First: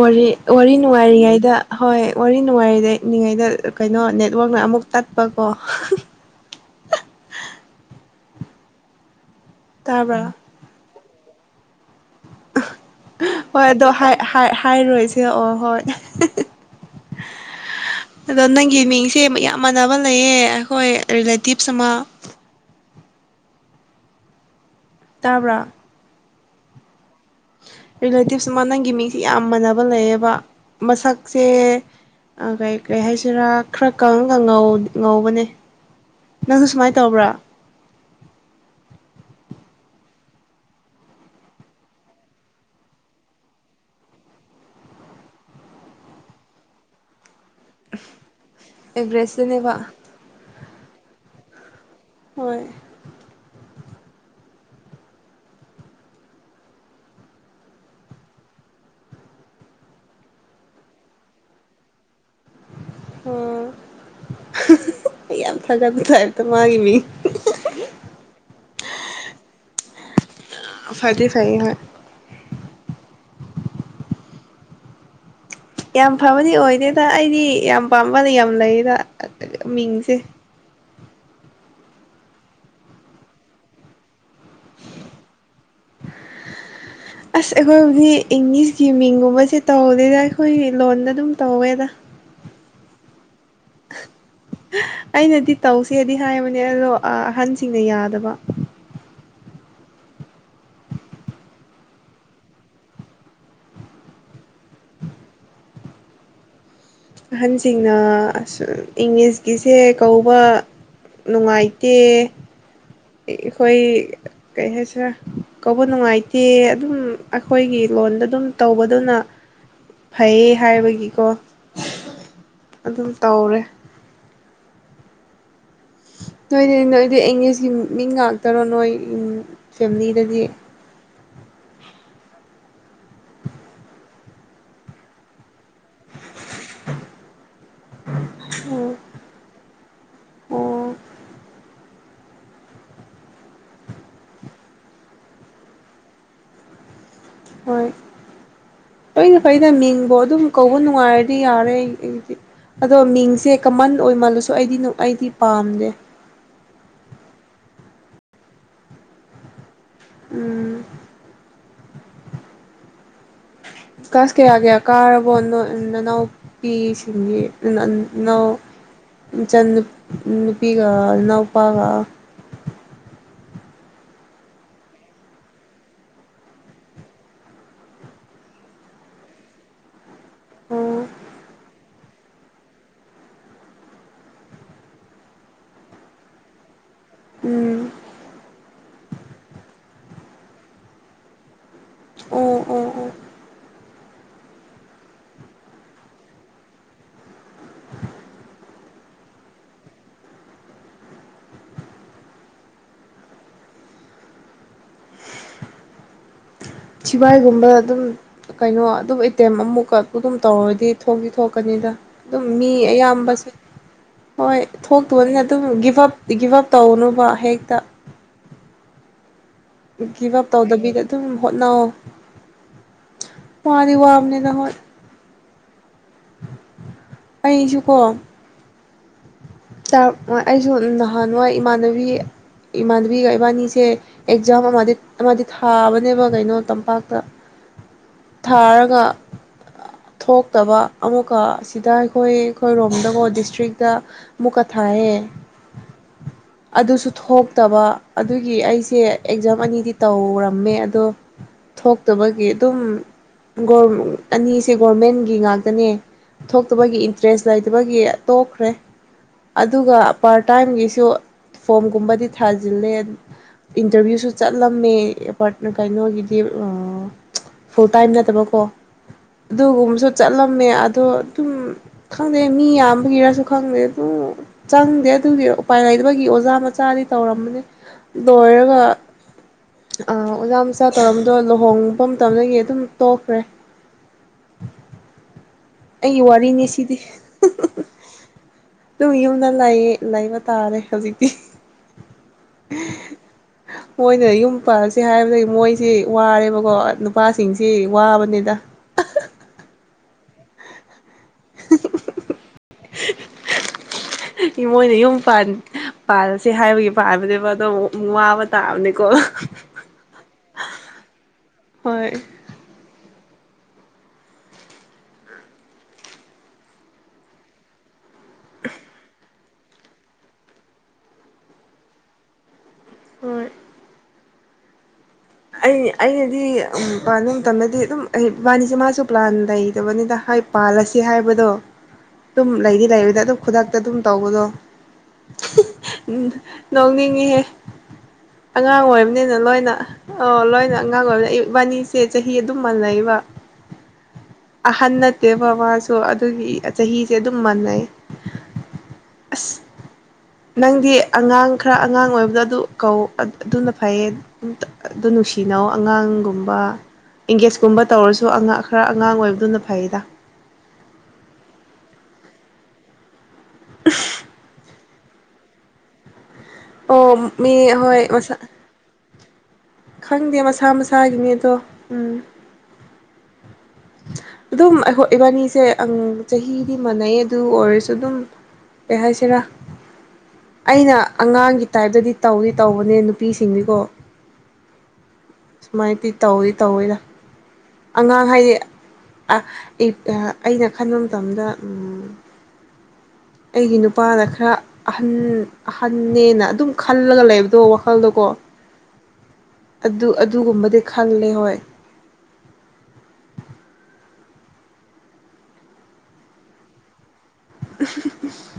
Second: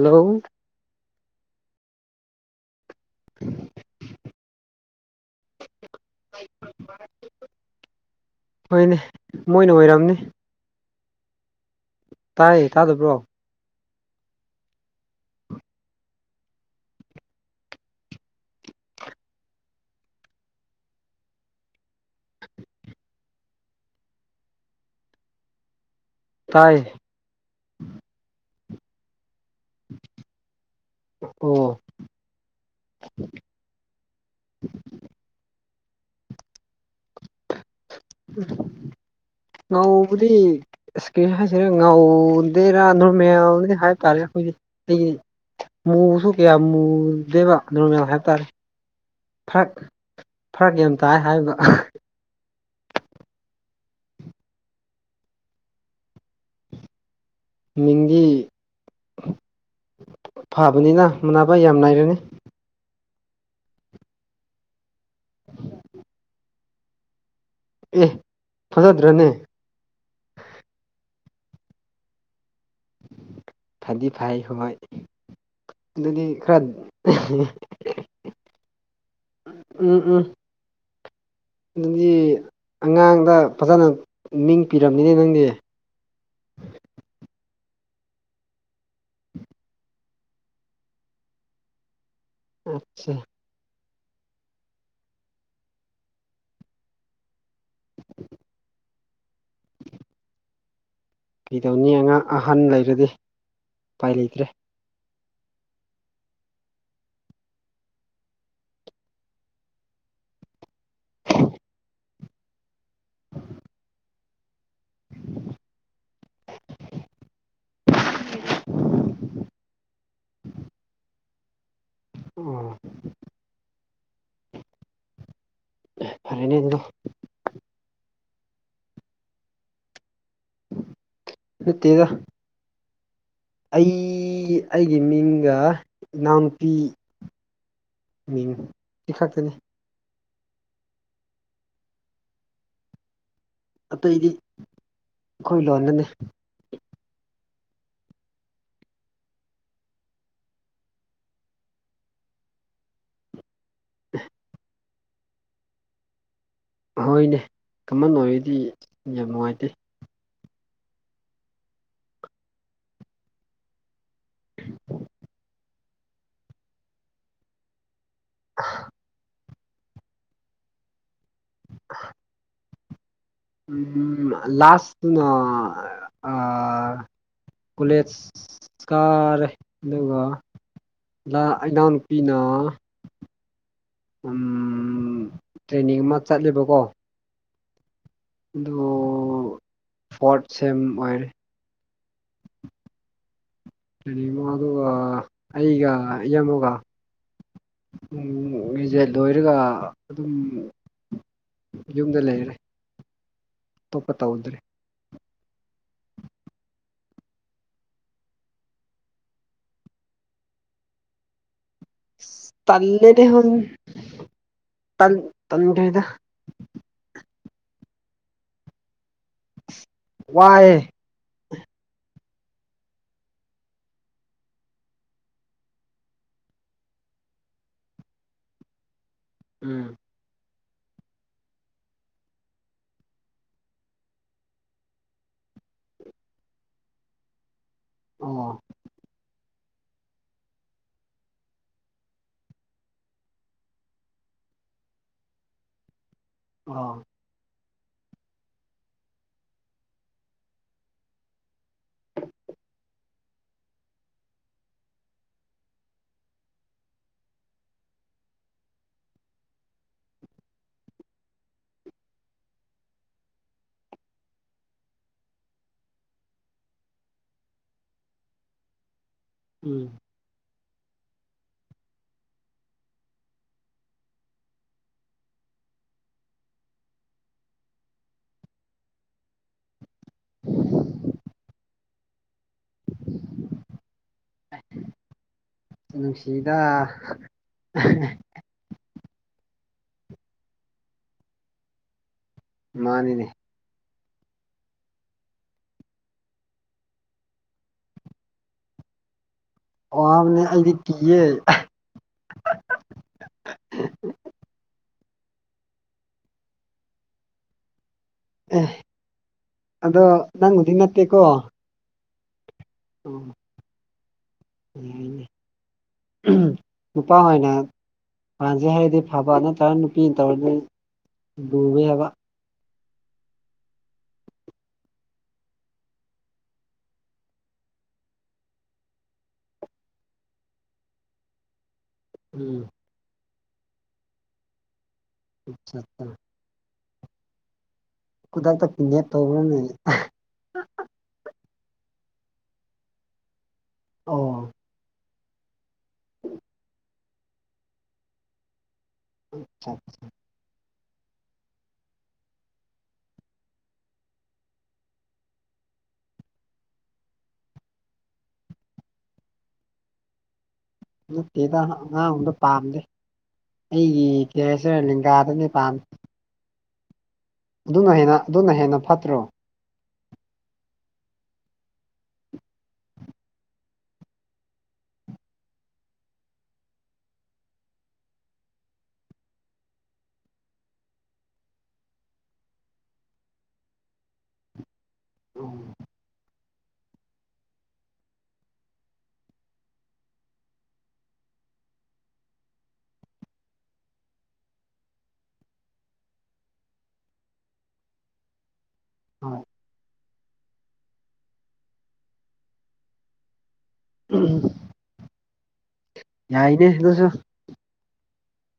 ꯋꯥꯔꯤ ꯋꯥꯔꯤ ꯅꯨꯡꯉꯥꯏꯔꯤꯉꯩꯗ ꯍꯣꯏ ꯋꯥꯔꯤ ꯅꯨꯡꯉꯥꯏꯔꯤꯗ ꯏꯛꯂꯤꯉꯩꯗ ꯀꯩꯅꯣ ꯅꯦꯠꯋꯥꯛꯅ ꯑꯃꯨꯛ ꯇꯠꯄꯀꯣ ꯍꯣꯏꯅꯦ ꯃꯣꯏꯅ ꯑꯣꯏꯔꯝꯅꯤ ꯇꯥꯕ꯭ꯔꯥ ꯇꯥꯏꯌꯦ ꯇꯥꯗꯕ꯭ꯔꯣ ꯍꯣꯏ ꯑꯗꯣ ꯍꯥꯏꯔꯣꯏꯁꯦ ꯑꯣ ꯍꯣꯏ ꯑꯗꯣ ꯅꯪꯒꯤ ꯃꯤꯡꯁꯦ ꯌꯥꯝ ꯃꯥꯟꯅꯕ ꯂꯩꯌꯦ ꯑꯩꯈꯣꯏ ꯔꯤꯂꯦꯇꯤꯞꯁ ꯑꯃ [unintelligible] ꯇꯥꯕ꯭ꯔꯥ ꯇꯥꯏ ꯔꯤꯂꯦꯇꯤꯞꯁ ꯃꯥ ꯅꯪꯒꯤ ꯃꯤꯡꯁꯦ ꯌꯥꯝ ꯃꯥꯟꯅꯕ ꯑꯃ ꯂꯩꯌꯦꯕ ꯃꯁꯛꯁꯦ ꯑꯣ ꯀꯩ ꯀꯩ ꯍꯥꯏꯁꯤꯔꯥ ꯈꯔ ꯀꯪꯉꯒ ꯉꯧꯕꯅꯦ ꯅꯪꯁꯨ ꯁꯨꯃꯥꯏꯅ ꯇꯧꯕ꯭ꯔꯥ ꯅꯣꯡꯕꯨꯗꯤ ꯏꯁꯀ꯭ꯔꯤꯟ ꯍꯥꯏꯁꯤꯔꯥ ꯉꯥꯎꯗꯦꯔꯥ ꯅꯣꯔꯃꯦꯜꯗꯤ ꯍꯥꯏꯕ ꯇꯥꯔꯦ ꯑꯩꯈꯣꯏꯒꯤ ꯑꯩꯒꯤ ꯃꯨꯁꯨ ꯀꯌꯥ ꯃꯨꯗꯦꯕ ꯅꯣꯔꯃꯦꯜ ꯍꯥꯏꯕꯇꯥꯔꯦ ꯑꯦꯒ꯭ꯔꯦꯁ ꯐꯔꯛ ꯐꯔꯛ ꯌꯥꯝ ꯇꯥꯏ ꯍꯥꯏꯕ ꯍꯣꯏ ꯃꯤꯡꯗꯤ ꯐꯕꯅꯤꯅ ꯃꯥꯟꯅꯕ ꯌꯥꯝ ꯅꯥꯏꯔꯅꯤ ꯑꯣ ꯌꯥꯝ ꯊꯥꯖꯕ ꯊꯥꯏꯦꯇ ꯃꯥꯒꯤ ꯃꯤ ꯑꯦ ꯐꯖꯗ꯭ꯔꯅꯦ ꯐꯗꯤ ꯐꯩꯌꯦ ꯍꯣꯏ ꯐꯥꯗꯤ ꯐꯩ ꯍꯣꯏ ꯌꯥꯝ ꯑꯗꯨꯗꯤ ꯐꯕꯗꯤ ꯈꯔ ꯑꯣꯏꯗꯦꯗ ꯑꯩꯗꯤ ꯌꯥꯝ ꯄꯥꯝꯕꯅ ꯌꯥꯝ ꯂꯩꯗ ꯎꯝ ꯃꯤꯡꯁꯦ ꯎꯝ ꯑꯗꯨꯗꯤ ꯑꯉꯥꯡꯗ ꯐꯖꯅ ꯃꯤꯡ ꯄꯤꯔꯝꯅꯤꯅꯦ ꯅꯪꯗꯤ [unintelligible] ꯑꯁ ꯑꯩꯈꯣꯏꯕꯨꯗꯤ ꯏꯪꯂꯤꯁꯀꯤ ꯃꯤꯡꯒꯨꯝꯕꯁꯦ ꯇꯧꯗꯦꯗ ꯑꯩꯈꯣꯏ ꯂꯣꯟꯗ ꯑꯗꯨꯝ ꯇꯧꯋꯦꯗ ꯑꯣꯀꯦ ꯑꯩꯅꯗꯤ ꯇꯧꯁꯦꯗꯤ ꯍꯥꯏꯕꯅꯦ ꯑꯗꯣ ꯑꯍꯟꯁꯤꯡꯅ ꯌꯥꯗꯕ [inaudible] ꯀꯩꯗꯧꯅꯤ ꯑꯉꯥꯡ ꯑꯍꯟ ꯂꯩꯔꯗꯤ ꯎꯄꯥꯏ ꯂꯩꯇ꯭ꯔꯦ ꯑꯍꯟꯁꯤꯡꯅ ꯑ ꯏꯪꯂꯤꯁꯀꯤꯁꯦ ꯀꯧꯕ ꯅꯨꯡꯉꯥꯏꯇꯦ ꯑꯩꯈꫭꯏ ꯀꯩ ꯍꯥꯏꯁꯦ ꯀꯧꯕ ꯅꯨꯡꯉꯥꯏꯇꯦ ꯑꯗꯨꯝ ꯑꯩꯈꯣꯏꯒꯤ ꯂꯣꯟꯗ ꯑꯗꯨꯝ ꯇꯧꯕꯗꯨꯅ ꯐꯩꯌꯦ ꯍꯥꯏꯕꯒꯤꯀꯣ ꯎꯝ ꯑꯗꯨꯝ ꯇꯧꯔꯦ ꯐꯔꯦꯅꯦ ꯅꯣꯏꯗꯤ ꯑꯗꯨꯗꯣ ꯅꯣꯏꯗꯤ ꯏꯡꯂꯤꯁꯀꯤ ꯃꯤ ꯉꯥꯛꯇꯔꯣ ꯅꯣꯏ ꯐꯦꯃꯤꯂꯤꯗꯗꯤ ꯅꯠꯇꯦ ꯗ ꯑꯩ ꯑꯩꯒꯤ ꯃꯤꯡꯒ ꯏꯅꯥꯎꯅꯨꯄꯤ ꯃꯤꯡ ꯑꯣ ꯏꯊꯛꯇꯅꯦ ꯑꯣ ꯑꯇꯩꯗꯤ ꯑꯩꯈꯣꯏ ꯂꯣꯟꯗꯅꯦ ꯍꯣꯏ ꯂꫭꯏꯅ ꯐꯩꯗ ꯃꯤꯡꯕꯨ ꯑꯗꯨꯝ ꯀꯧꯕ ꯅꯨꯡꯉꯥꯏꯔꯗꯤ ꯌꯥꯔꯦ ꯑꯗꯣ ꯃꯤꯡꯁꯦ ꯀꯃꯟ ꯑꯣꯏꯃꯜꯂꯁꯨ ꯑꯩꯗꯤ ꯑꯩꯗꯤ ꯄꯥꯝꯗꯦ ꯍꫭꯏꯅꯦ ꯀꯃꯟ ꯑꯣꯏꯔꯗꯤ ꯌꯥꯝ ꯅꯨꯡꯉꯥꯏꯇꯦ ꯎꯝ ꯀꯥꯁ ꯀꯌꯥ ꯀꯌꯥ ꯀꯥꯔꯕꯣ ꯅꯅꯥꯎꯄꯤꯁꯤꯡꯗꯤ ꯅꫭ ꯏꯆꯟ ꯅꯨꯄꯤꯒ ꯅꯥꯎꯄꯥꯒꯥ ꯂꯥꯁꯅ ꯑꯥ ꯀꯣꯂꯦꯖ ꯀꯔꯦ ꯑꯗꯨꯒ ꯑꯣ ꯏꯅꯥꯎ ꯅꯨꯄꯤꯅ ꯎꯝ ꯇ꯭ꯔꯦꯟꯅꯤꯡ ꯑꯃ ꯆꯠꯂꯤꯕꯀꯣ ꯎꯝ ꯑꯗꯨ ꯐꯣꯔꯠ ꯁꯦꯝ ꯑꯣꯏꯔꯦ ꯑꯣ ꯑꯣ ꯑꯣ [unintelligible] ꯑꯩꯒ ꯏꯌꯝꯕꯒꯥ ꯕꯤꯖꯦꯠ ꯂꯣꯏꯔꯒ ꯑꯗꯨꯝ ꯌꯨꯝꯗ ꯂꯩꯔꯦ ꯑꯇꯣꯞꯄ ꯇꯧꯗ꯭ꯔꯦ ꯁꯤꯚꯏꯒꯨꯝꯕ ꯑꯗꯨꯝ ꯀꯩꯅꯣ ꯑꯗꯨꯝ ꯑꯇꯦꯝ ꯑꯃꯨꯛꯀ ꯑꯗꯨꯝ ꯇꯧꯔꯗꯤ ꯊꯣꯛꯇꯤ ꯊꯣꯛꯀꯅꯤꯗ ꯑꯗꯨꯝ ꯃꯤ ꯇꯜꯂꯦꯗ ꯍꯧ ꯑꯌꯥꯝꯕꯁꯦ ꯍꯣꯏ ꯇꯟ ꯊꯣꯛꯇꯕꯅꯤꯅ ꯑꯗꯨꯝ ꯒꯤꯐ ꯇꯟꯈ꯭ꯔꯦꯗ ꯑꯞ ꯒꯤꯞ ꯑꯞ ꯇꯧꯅꯨꯕ ꯍꯦꯛꯇ ꯒꯤꯞ ꯑꯞ ꯋꯥꯏꯑꯦ ꯇꯧꯗꯕꯤꯗ ꯑꯗꯨꯝ ꯍꯣꯠꯅꯑꯣ ꯋꯥꯗꯤ ꯋꯥꯕꯅꯤꯗ ꯍꯣꯏ ꯑꯩꯁꯨꯀꯣ ꯎꯝ ꯑꯩꯁꯨ ꯅꯍꯥꯟꯋꯥꯏ ꯏꯃꯥꯟꯅꯕꯤ ꯏꯃꯥꯟꯅꯕꯤꯒ ꯏꯕꯥꯅꯤꯁꯦ ꯑꯦꯛꯖꯥꯝ ꯑꯃꯗꯤ ꯑꯃꯗꯤ ꯊꯥꯕꯅꯦꯕ ꯀꯩꯅꯣ ꯇꯝꯄꯥꯛꯇ ꯑꯣ ꯊꯥꯔꯒ ꯊꯣꯛꯇꯕ ꯑꯃꯨꯛꯀ ꯑꯁꯤꯗ ꯑꯩꯈꯣꯏ ꯑꯩꯈꯣꯏꯔꯣꯝꯗꯀꯣ ꯗꯤꯁꯇ꯭ꯔꯤꯛꯇ ꯃꯨꯛꯀ ꯊꯥꯏꯌꯦ ꯑꯣ ꯑꯗꯨꯁꯨ ꯊꯣꯛꯇꯕ ꯑꯗꯨꯒꯤ ꯑꯩꯁꯦ ꯑꯦꯛꯖꯥꯝ ꯑꯅꯤꯗꯤ ꯇꯧꯔꯝꯃꯦ ꯑꯗꯣ ꯊꯣꯛꯇꯕꯒꯤ ꯑꯗꯨꯝꯒ ꯒꯣꯝ ꯑꯅꯤꯁꯦ ꯒꯣꯔꯃꯦꯟꯒꯤ ꯉꯥꯛꯇꯅꯦ ꯊꯣꯛꯇꯕꯒꯤ ꯏꯟꯇꯔꯦꯁ ꯂꯩꯇꯕꯒꯤ ꯇꯣꯛꯈ꯭ꯔꯦ ꯑꯗꯨꯒ ꯄꯥꯔꯠ ꯇꯥꯏꯝꯒꯤꯁꯨ ꯐꯣꯝꯒꯨꯝꯕꯗꯤ ꯊꯥꯖꯤꯜꯂꯦ ꯏꯟꯇꯔꯚ꯭ꯌꯨꯁꯨ ꯆꯠꯂꯝꯃꯦ ꯀꯩꯅꯣꯒꯤꯗꯤ ꯐꯨ ꯇꯥꯏꯝ ꯅꯠꯇꯕꯀꯣ ꯎꯝ ꯑꯗꯨꯒꯨꯝꯕꯁꯨ ꯆꯠꯂꯝꯃꯦ ꯑꯗꯣ ꯑꯗꯨꯝ ꯈꯪꯗꯦ ꯃꯤ ꯌꯥꯝꯕꯒꯤꯔꯁꯨ ꯈꯪꯗꯦ ꯎꯝ ꯆꯪꯗꯦ ꯑꯗꯨꯗꯤ ꯎꯄꯥꯏ ꯂꯩꯕꯒꯤ ꯑꯣꯖꯥ ꯃꯆꯥꯗꯤ ꯇꯧꯔꯝꯕꯅꯤ ꯂꯣꯏꯔꯒ ꯑꯣꯖꯥ ꯃꯁꯥ ꯇꯧꯔꯝꯕꯗꯣ ꯂꯨꯍꯣꯡꯕ ꯃꯇꯝꯗꯒꯤ ꯑꯗꯨꯝ ꯇꯣꯛꯈ꯭ꯔꯦ ꯑꯩꯒꯤ ꯅꯨꯡꯁꯤꯗ ꯋꯥꯔꯤꯅꯤ ꯑꯗꯨꯨꯝ ꯌꯨꯝꯗ ꯂꯩꯌꯦ ꯂꯩꯕ ꯇꯥꯔꯦ ꯍꯧꯖꯤꯛꯇꯤ ꯑ ꯃꯥꯅꯤꯅꯦ ꯃꯣꯏꯅ ꯌꯨꯝ ꯄꯜꯂꯁꯦ ꯍꯥꯏꯕꯗꯒꯤ ꯃꯣꯏꯁꯤ ꯋꯥꯔꯦꯕꯀꯣ ꯅꯨꯄꯥꯁꯤꯡꯁꯤ ꯋꯥꯕꯅꯤꯗ ꯋꯥꯕꯅꯦ ꯑꯩꯗꯤ ꯀꯤꯌꯦ [unintelligible] ꯏꯃꯣꯏꯅ ꯌꯨꯝ ꯄꯥꯜꯂꯁꯦ ꯍꯥꯏꯕꯒꯤ ꯄꯥꯕꯅꯦꯕ ꯑꯗꯣ ꯑꯃꯨꯛ ꯋꯥꯕꯥ ꯑꯦ ꯇꯥꯕꯅꯦꯀꯣ ꯑꯗꯣ ꯅꯪꯗꯤ ꯅꯠꯇꯦꯀꯣ ꯍꯣꯏ ꯑꯣ ꯀꯩ ꯍꯥꯏꯅꯦ ꯅꯨꯄꯥ ꯑꯣꯏꯅ ꯄꯥꯟꯁꯦ ꯍꯥꯏꯔꯗꯤ ꯐꯕ ꯅꯠꯇ꯭ꯔꯒ ꯅꯨꯄꯤꯅ ꯇꯧꯔꯗꯤ ꯂꯨꯕꯦ ꯍꯥꯏꯕ ꯍꯣꯏ ꯑꯩ ꯑꯩꯅꯗꯤ ꯎꯝ ꯄ꯭ꯂꯥꯅꯤꯡ ꯃꯇꯝꯗꯗꯤ ꯑꯗꯨꯝ ꯑꯩ ꯏꯕꯥꯅꯤꯁꯦ ꯃꯥꯁꯨ ꯄ꯭ꯂꯥꯟ ꯂꯩꯇꯕꯅꯤꯅ ꯍꯥꯏ ꯄꯥꯜꯂꯁꯤ ꯍꯥꯏꯕꯗꯣ ꯑꯗꯨꯝ ꯎꯝ ꯂꯩꯗꯤ ꯂꯩꯕꯗ ꯑꯗꯨꯝ ꯈꯨꯗꯛꯇ ꯑꯗꯨꯝ ꯇꯧꯕꯗꯣ ꯑꯆꯥ ꯎꯝ ꯅꯣꯛꯅꯤꯡꯉꯤꯍꯦ ꯈꯨꯗꯛꯇ ꯑꯉꯥꯡ ꯀꯤꯅꯦꯞ ꯑꯣꯏꯝꯅꯤꯅ ꯇꯧꯕ꯭ꯔꯅꯦ ꯂꯣꯏꯅ ꯑꯣ ꯂꯣꯏꯅ ꯑꯉꯥꯡ ꯑꯣꯏꯔꯤꯅ ꯑꯌꯨꯛꯕꯥꯅꯤꯁꯦ ꯆꯍꯤ ꯑꯗꯨꯝ ꯃꯜꯅꯩꯕ ꯑꯣ ꯑꯍꯟ ꯅꯠꯇꯦꯕ ꯃꯥꯁꯨ ꯑꯗꯨꯒꯤ ꯆꯍꯤꯁꯦ ꯑꯗꯨꯝ ꯃꯥꯟꯅꯩ ꯑ ꯑꯁ [unintelligible] ꯅꯪꯗꯤ ꯑꯉꯥꯡ ꯈꯔ ꯑꯉꯥꯡ ꯑꯣꯏꯕꯗꯣ ꯑꯗꯨ ꯀꯧ ꯑꯗꯨꯅ ꯐꯩꯌꯦ ꯑꯗꯨ ꯅꯨꯡꯁꯤꯅꯧ ꯑꯉꯥꯡꯒꯨꯝꯕ ꯑꯦꯡꯒꯦꯖꯀꯨꯝꯕ ꯇꯧꯔꯁꯨ ꯑꯉꯥꯡ ꯈꯔ ꯑꯉꯥꯡ ꯑꯣꯏꯕꯗꯨꯅ ꯐꯩꯗ ꯅꯠꯇꯦꯗ ꯑꯉꯥꯡꯗ ꯄꯥꯝꯗꯦ ꯑꯩꯒꯤ ꯀꯦꯔꯤꯁꯔ ꯂꯦꯡꯒꯥꯗꯅꯦ ꯄꯥꯝꯗ ꯑꯣ ꯃꯤ ꯍꯣꯏ ꯍꯦꯟꯅ ꯃꯁꯥ ꯑꯗꯨꯅ ꯍꯦꯟꯅ ꯐꯠꯇ꯭ꯔꯣ ꯈꯪꯗꯦ ꯃꯁꯥ ꯃꯁꯥꯒꯤꯅꯦ ꯑꯗꯣ ꯎꯝ ꯑꯗꯨꯝ ꯑꯩꯈꯣꯏ ꯏꯕꯥꯟꯅꯤꯁꯦ ꯆꯍꯤꯗꯤ ꯃꯥꯟꯅꯩ ꯑꯗꯨ ꯑꯣꯏꯔꯁꯨ ꯑꯗꯨꯝ ꯀꯩ ꯍꯥꯏꯁꯤꯔ ꯑꯩꯅ ꯑꯉꯥꯡꯒꯤ ꯇꯥꯏꯞꯇꯗꯤ ꯇꯧꯏ ꯇꯧꯕꯅꯦ ꯅꯨꯄꯤꯁꯤꯡꯗꯤꯀꯣ ꯁꯨꯃꯥꯏꯅꯄꯤ ꯇꯧꯋꯤ ꯇꯧꯋꯤꯗ ꯑꯉꯥꯡ ꯍꯥꯏꯗꯤ ꯑꯩꯅ ꯈꯟꯕ ꯃꯇꯝꯗ ꯑꯩꯒꯤ ꯅꯨꯄꯥꯅ ꯈꯔ ꯑꯍꯟ ꯑꯍꯟꯅꯦꯅ ꯑꯗꯨꯝ ꯈꯜꯂꯒ ꯂꯩꯕꯗꯣ ꯋꯥꯈꯜꯗꯣꯀꯣ ꯑ ꯑꯗꯨ ꯑꯗꯨꯒꯨꯝꯕꯗꯤ ꯈꯂꯦ ꯍꯣꯏ ꯎꯝ ꯌꯥꯏꯅꯦ ꯅꯁꯨ ꯎ ꯎ ꯎ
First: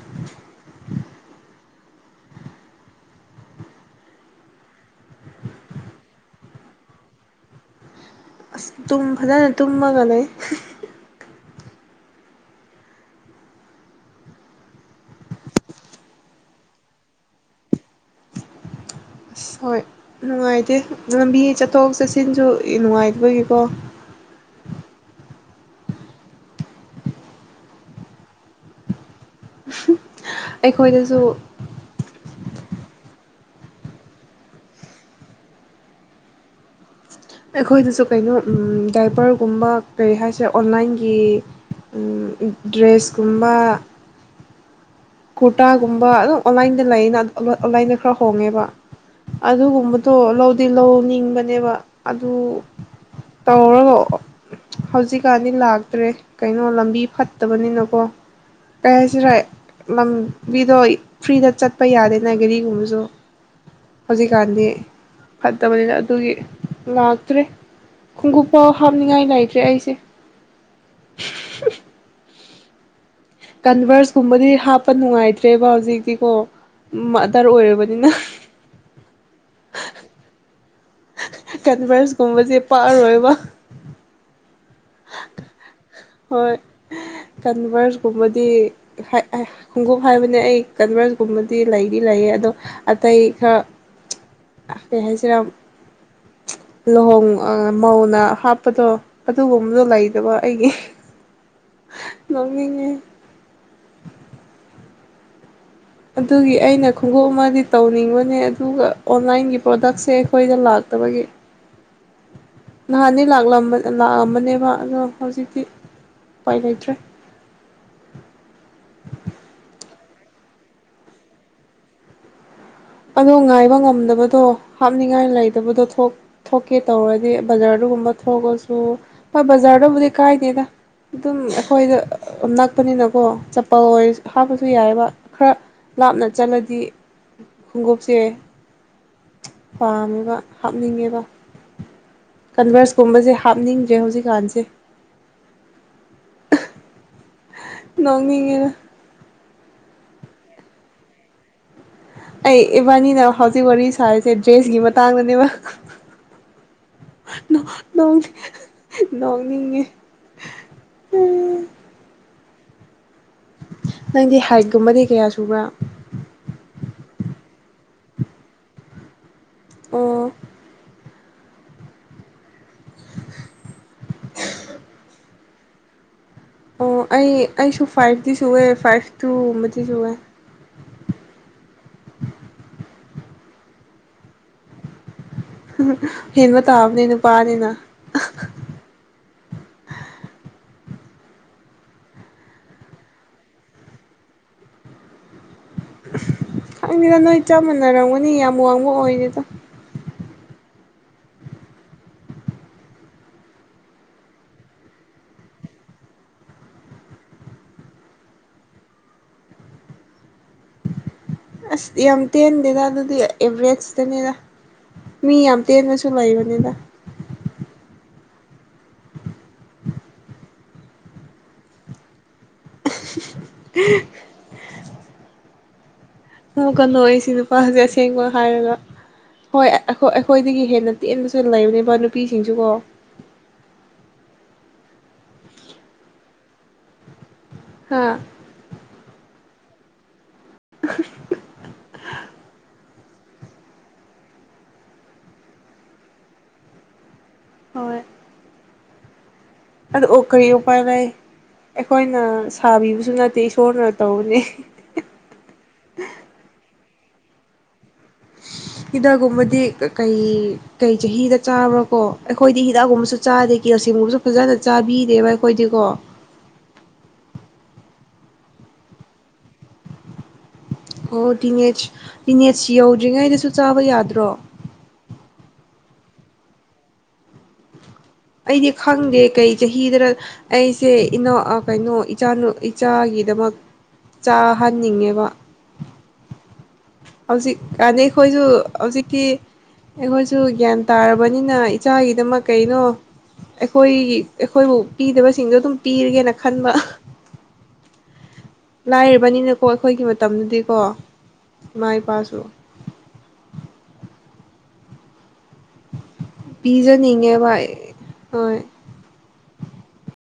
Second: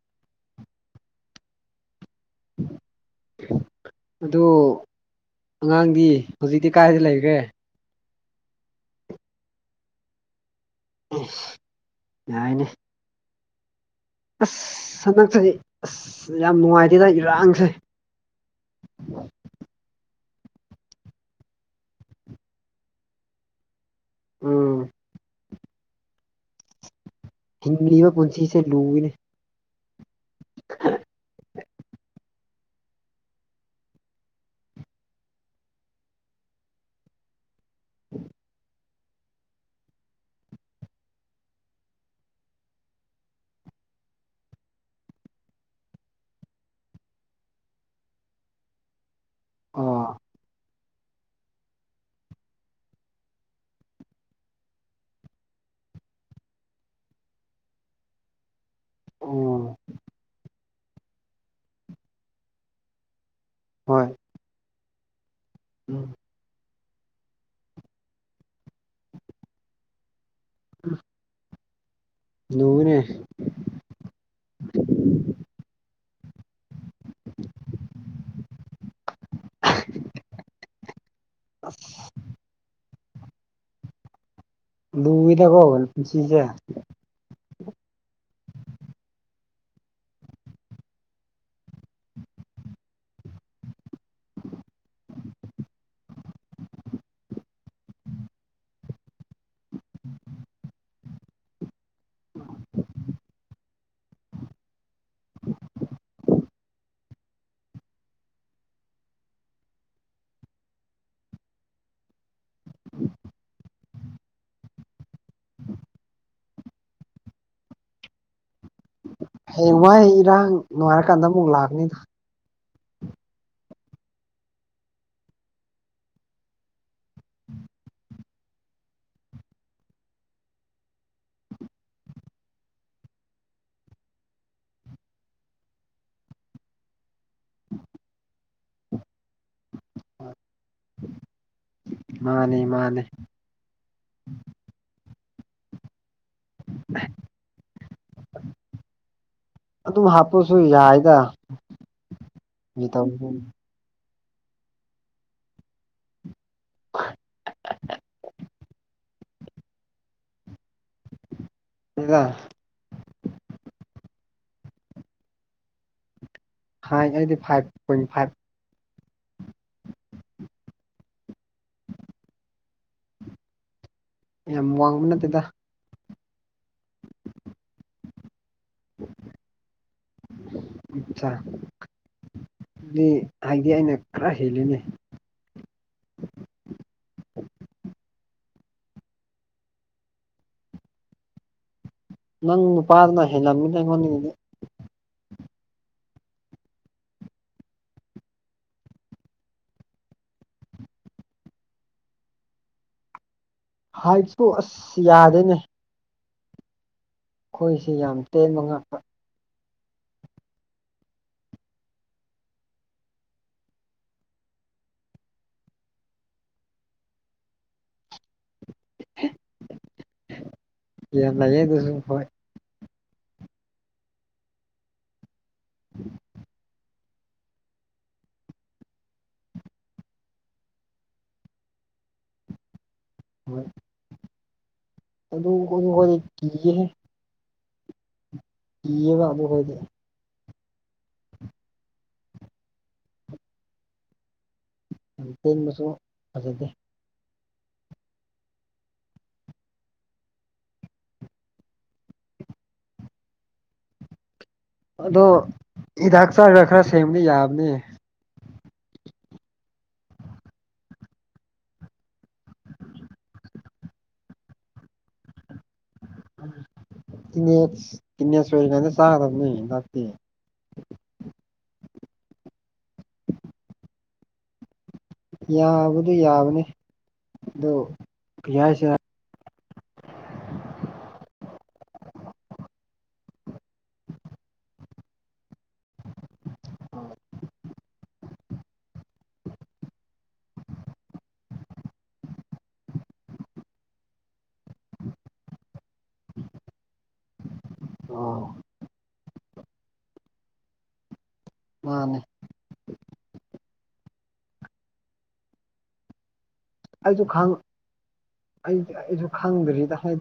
ꯑꯗꯨ ꯑꯉꯥꯡꯗꯤ ꯍꯧꯖꯤꯛꯇꯤ ꯀꯥꯏꯗ ꯂꯩꯒꯔꯦ ꯑꯁ ꯇꯨꯝ ꯐꯖꯅ ꯇꯨꯝꯃꯒ ꯂꯩ ꯌꯥꯏꯅꯦ ꯑꯁ ꯁꯟꯗꯛꯁꯦ ꯌꯥꯝ ꯅꯨꯉꯥꯏꯇꯦꯗ ꯏꯔꯥꯡꯁꯦ ꯑꯁ ꯍꯣꯏ ꯅꯨꯡꯉꯥꯏꯇꯦ ꯂꯝꯕꯤ ꯆꯠꯊꯣꯛ ꯆꯠꯁꯤꯟꯁꯨ ꯅꯨꯡꯉꯥꯏꯗꯣꯏꯒꯤꯀꯣ ꯎꯝ ꯍꯤꯡꯂꯤꯤꯕ ꯄꯨꯟꯁꯤꯁꯦ ꯂꯨꯏꯅꯦ ꯑꯩꯈꯣꯏꯗꯁꯨ ꯑꯩꯈꯣꯏꯗꯁꯨ ꯀꯩꯅꯣ ꯗꯥꯏꯕꯔꯒꯨꯝꯕ ꯀꯔꯤ ꯍꯥꯏꯁꯦ ꯑꯣꯟꯂꯥꯏꯟꯒꯤ ꯗ꯭ꯔꯦꯁ ꯀꯨꯝꯕ ꯀꯨꯔꯇꯥꯒꯨꯝꯕ ꯑꯗꯨꯝ ꯑꯣꯟꯂꯥꯏꯟꯗ ꯂꯩꯌꯦꯅ ꯑꯣꯟꯂꯥꯏꯟꯗ ꯈꯔ ꯍꯣꯡꯉꯦꯕ ꯑꯣ ꯑꯗꯨꯒꯨꯝꯕꯗꯣ ꯂꯧꯗꯤ ꯂꯧꯅꯤꯡꯕꯅꯦꯕ ꯑꯗꯨ ꯇꯧꯔꯒꯥ ꯍꯧꯖꯤꯛꯀꯥꯟꯗꯤ ꯂꯥꯛꯇ꯭ꯔꯦ ꯀꯩꯅꯣ ꯂꯝꯕꯤ ꯐꯠꯇꯕꯅꯤꯅꯀꯣ ꯀꯩ ꯍꯥꯏꯁꯤꯔ ꯑꯣ [unintelligible] ꯕꯤꯗꯣ ꯐ꯭ꯔꯤꯗ ꯆꯠꯄ ꯌꯥꯗꯦ [inaudible] ꯍꯣꯏ ꯍꯧꯖꯤꯛꯀꯥꯟꯗꯤ ꯐꯠꯇꯕꯅꯤꯅ ꯎꯝ ꯑꯗꯨꯒꯤ ꯂꯥꯛꯇ꯭ꯔꯦ ꯈꯣꯡꯎꯞ ꯄꯥꯎ ꯍꯥꯞꯅꯤꯡꯉꯥꯏ ꯂꯩꯇ꯭ꯔꯦ ꯑꯩꯁꯦ [inaudible] ꯅꯨꯅ ꯀꯟꯚꯔꯁꯀꯨꯝꯕꯗꯤ ꯍꯥꯞꯄ ꯅꯨꯡꯉꯥꯏꯇ꯭ꯔꯦꯕ ꯍꯧꯖꯤꯛꯇꯤꯀꯣ ꯑꯗꯔ ꯑꯣꯏꯔꯕꯅꯤꯅ ꯑꯁ ꯀꯟꯚꯔꯁꯒꯨꯝꯕꯁꯦ ꯄꯛꯑꯔꯣꯏꯕ ꯂꯏꯗ ꯀꯣꯣ ꯄꯨꯁꯤꯁꯦ ꯀꯟꯚꯔꯁꯒꯨꯝꯕꯗꯤ ꯈꯣꯡꯎꯞ ꯍꯥꯏꯕꯅꯦ ꯑꯩ ꯀꯟꯚꯔꯁ ꯀꯨꯝꯕꯗꯤ ꯂꯩꯗꯤ ꯂꯩꯌꯦ ꯑꯗꯣ ꯑꯇꯩ ꯏ ꯈ ꯀ ꯍꯥꯏꯁꯤꯔ ꯂꯨꯍꯣꯡ ꯑ ꯃꯧꯅ ꯍꯥꯞꯄꯗꯣ ꯑꯗꯨꯒꯨꯝꯕꯗꯣ ꯂꯩꯗꯕ ꯑꯩꯒꯤ ꯅꯣꯛꯅꯤꯡꯉꯦ [inaudible] ꯑꯗꯨꯒꯤ ꯑꯩꯅ ꯈꯣꯡꯎꯞ ꯑꯃꯗꯤ ꯇꯧꯅꯤꯡꯕꯅꯦ ꯑꯗꯨꯒ ꯑꯣꯟꯂꯥꯏꯟꯒꯤ ꯄ꯭ꯔꯗꯛꯁꯦ ꯑꯩꯈꯣꯏꯗ ꯂꯥꯛꯇꯕꯒꯤ [inaudible] ꯅꯍꯥꯟꯗꯤ ꯂꯥꯛꯂꯝ ꯂꯥꯛꯑꯝꯕꯅꯦꯕ ꯑꯗꯣ ꯍꯧꯖꯤꯛꯇꯤ ꯎꯄꯥꯏ ꯂꯩꯇ꯭ꯔꯦ ꯍꯌꯦꯡꯋꯥꯏ ꯏꯔꯥꯡ ꯅꯨꯡꯉꯥꯏꯔꯀꯥꯟꯗ ꯑꯃꯨꯛ ꯂꯥꯛꯀꯅꯤꯗ ꯑꯗꯣ ꯉꯥꯏꯕ ꯉꯝꯗꯕꯗꯣ ꯍꯥꯞꯅꯤꯡꯉꯥꯏ ꯂꯩꯇꯕꯗꯣ ꯊꯣꯛ ꯊꯣꯛꯀꯦ ꯇꯧꯔꯗꯤ ꯕꯖꯥꯔꯗꯨꯒꯨꯝꯕ ꯊꯣꯛꯑꯁꯨ ꯍꯣꯏ ꯕꯖꯥꯔꯗꯕꯨꯗꯤ ꯀꯥꯏꯗꯦꯗ ꯑꯗꯨꯝ ꯑꯩꯈꯣꯏꯗ ꯅꯛꯄꯅꯤꯅꯀꯣ ꯆꯄꯜ ꯑꯣꯏ ꯍꯥꯞꯄꯁꯨ ꯌꯥꯏꯕ ꯈꯔ ꯂꯥꯞꯅ ꯆꯠꯂꯗꯤ ꯈꯣꯡꯒꯨꯞꯁꯦ ꯄꯥꯝꯃꯦꯒ ꯍꯥꯞꯅꯤꯡꯉꯦꯕ ꯃꯥꯅꯦ ꯃꯥꯅꯦ ꯀꯟꯚꯔꯁꯀꯨꯝꯕꯁꯦ ꯍꯥꯞꯅꯤꯡꯗ꯭ꯔꯦ ꯍꯧꯖꯤꯛꯀꯥꯟꯁꯦ ꯍ [unintelligible] ꯅꯣꯡꯃꯤꯅ ꯑꯗꯨꯝ ꯍꯥꯞꯄꯁꯨ ꯌꯥꯏꯗ ꯑꯩ ꯒꯤ ꯏꯕꯥꯟꯅꯤꯅ ꯇꯧꯕꯅꯤꯗ ꯍꯧꯖꯤꯛ ꯋꯥꯔꯤ ꯁꯥꯔꯤꯁꯦ ꯗ꯭ꯔꯦꯁꯀꯤ ꯃꯇꯥꯡꯗꯅꯦꯕ ꯅꯣꯡ ꯅꯅꯤꯉ ꯍꯦꯔꯥ ꯅꯪꯗꯤ ꯍꯥꯏꯠꯀꯨꯝꯕꯗꯤ ꯀꯌꯥ ꯁꯨꯕ꯭ꯔꯥ ꯍꯥꯏꯥꯏ ꯑꯩꯗꯤ ꯐꯥꯏꯚ ꯄꯣꯏꯟ ꯐꯥꯏꯚ ꯑꯣ ꯌꯥꯝ ꯋꯥꯡꯕ ꯅꯠꯇꯦꯗ ꯑꯣ ꯑꯩ ꯑꯩꯁꯨ ꯐꯥꯏꯚꯇꯤ ꯁꯨꯋꯦ ꯐꯥꯏꯚ ꯇꯨꯒꯨꯝꯕꯗꯤ ꯁꯨꯋꯦ ꯑ ꯑꯗꯨꯗꯤ ꯍꯥꯏꯗꯤ ꯑꯩꯅ ꯈꯔ ꯍꯦꯜꯂꯤꯅꯦ ꯎ ꯍꯦꯟꯕ ꯇꯥꯕꯅꯦ ꯅꯨꯄꯥꯅꯤꯅ ꯅꯪ ꯅꯨ ꯄꯔꯅ ꯍ ꯅꯃꯤꯣꯟꯅꯤꯡꯦ ꯈꯪꯉꯦꯗ ꯅꯣꯏ ꯆꯞ ꯃꯥꯟꯅꯔꯝꯒꯅꯤ ꯌꯥꯝ ꯋꯥꯡꯕ ꯑꯣꯏꯗꯦꯗ ꯍꯥꯏꯁꯨ ꯑꯁ ꯌꯥꯗꯦꯅꯦ ꯑꯩꯈꯣꯏꯁꯤ ꯌꯥꯝ ꯇꯦꯟꯕ ꯉꯥꯛꯇ ꯑꯁ ꯌꯥꯝ ꯇꯦꯟꯗꯦꯗ ꯑꯗꯨꯗꯤ ꯑꯦꯕꯔꯦꯖꯇꯅꯤꯗ ꯃꯤ ꯌꯥꯝ ꯇꯦꯟꯕꯁꯨ ꯂꯩꯕꯅꯤꯗ [inaudible] ꯌꯥꯝ ꯂꯩꯌꯦ ꯗꯨꯁꯨ ꯍꯣꯏ [unintelligible] [unintelligible] [inaudible] ꯑꯩꯁꯤ ꯅꯨꯄꯥꯁꯦ ꯑꯁꯦꯡꯕ ꯍꯥꯏꯔꯒ ꯍꯣꯏ ꯑꯩꯈꯣꯏ ꯑꯩꯈꯣꯏꯗꯒꯤ ꯍꯦꯟꯅ ꯇꯦꯟꯕꯁꯨ ꯂꯩꯕꯅꯦꯕ ꯅꯨꯄꯤꯁꯤꯡꯁꯨꯀꯣ ꯍꯣꯏ ꯑꯗꯨ ꯍ ꯍꯣꯏ ꯀꯤꯒꯦ ꯍꯥꯥ ꯀꯤꯌꯦꯕ ꯑꯗꯨ ꯈꯣꯏꯗꯤ [inaudible] ꯌꯥꯝ ꯇꯦꯟꯕꯁꯨ ꯐꯖꯗꯦ ꯍꯣꯏ ꯑꯗꯨ ꯑꯣ ꯀꯔꯤ ꯎꯄꯥꯏ ꯂꯩ ꯑꯩꯈꯣꯏꯅ ꯁꯥꯕꯤꯕꯁꯨ ꯅꯠꯇꯦ ꯏꯁꯣꯔꯅ ꯇꯧꯕꯅꯤ ꯑꯗꯣ ꯍꯤꯗꯥꯛ ꯆꯥꯔꯒ ꯈꯔ ꯁꯦꯝꯕ ꯌꯥꯕꯅꯤ ꯍꯤꯗꯥꯛꯀꯨꯝꯕꯗꯤ ꯀꯩ ꯀꯩ ꯆꯍꯤꯗ ꯆꯥꯕ꯭ꯔꯥ ꯀꯣ ꯑꯩꯈꯣꯏꯗꯤ ꯍꯤꯗꯥꯛꯒꯨꯝꯕꯁꯨ ꯆꯥꯗꯦ ꯀꯦꯜꯁꯦꯝꯒꯨꯝꯕꯁꯨ ꯐꯖꯅ ꯆꯥꯕꯤꯗꯦꯕ ꯑꯩꯈꯣꯏꯗꯤ ꯀꯣ ꯀ [unintelligible] ꯁꯋꯦꯔ ꯀ ꯆ ꯇ ꯂꯇ ꯑꯣ ꯇꯤꯅꯦꯠꯁ ꯇꯤꯅꯦꯠꯁ ꯌꯧꯗ꯭ꯔꯤꯉꯩꯗꯁꯨ ꯆꯥꯕ ꯌꯥꯗ꯭ꯔꯣ ꯌꯥꯕꯨꯗꯤ ꯌꯥꯕꯅꯤ ꯑꯗꯨ ꯀꯔꯤ ꯑꯩꯗꯤ ꯍꯥꯏꯁꯤꯔ ꯈꯪꯗꯦ ꯀꯩ ꯆꯍꯤꯗꯔ ꯑꯩꯁꯦ ꯏꯅꯥꯎ ꯑ ꯀꯩꯅꯣ ꯏꯆꯥꯅꯨ ꯏꯆꯥꯒꯤꯗꯃꯛ ꯆꯥꯍꯟꯅꯤꯡꯉꯦꯕ ꯍꯧꯖꯤꯛꯀꯥꯟꯅꯤ ꯑꯩꯈꯣꯏꯁꯨ ꯍꯧꯖꯤꯛꯇꯤ ꯑꯩꯈꯣꯏꯁꯨ ꯒ꯭ꯌꯥꯟ ꯇꯥꯔꯕꯅꯤꯅ ꯏꯆꯥꯒꯤꯗꯃꯛ ꯀꯩꯅꯣ ꯑꯩꯈꯣꯏꯒꯤ ꯑꯩꯈꯣꯏꯕꯨ ꯄꯤꯗꯕꯁꯤꯡꯗꯣ ꯑꯗꯨꯝ ꯄꯤꯔꯒꯦꯅ ꯈꯟꯕ ꯑ ꯂꯥꯏꯔꯕꯅꯤꯅꯀꯣ ꯑꯩꯈꯣꯏꯒꯤ ꯃꯇꯝꯗꯨꯗꯤꯀꯣ ꯏꯃꯥ ꯃꯥꯅꯦ ꯏꯄꯥꯁꯨ ꯑꯩꯖꯨ ꯄꯤꯖꯅꯤꯡꯉꯦꯕ ꯈꯪ ꯍꯣꯏ ꯑꯩ ꯑꯩꯖꯨ ꯈꯪꯗ꯭ꯔꯤꯗ ꯍꯥꯏ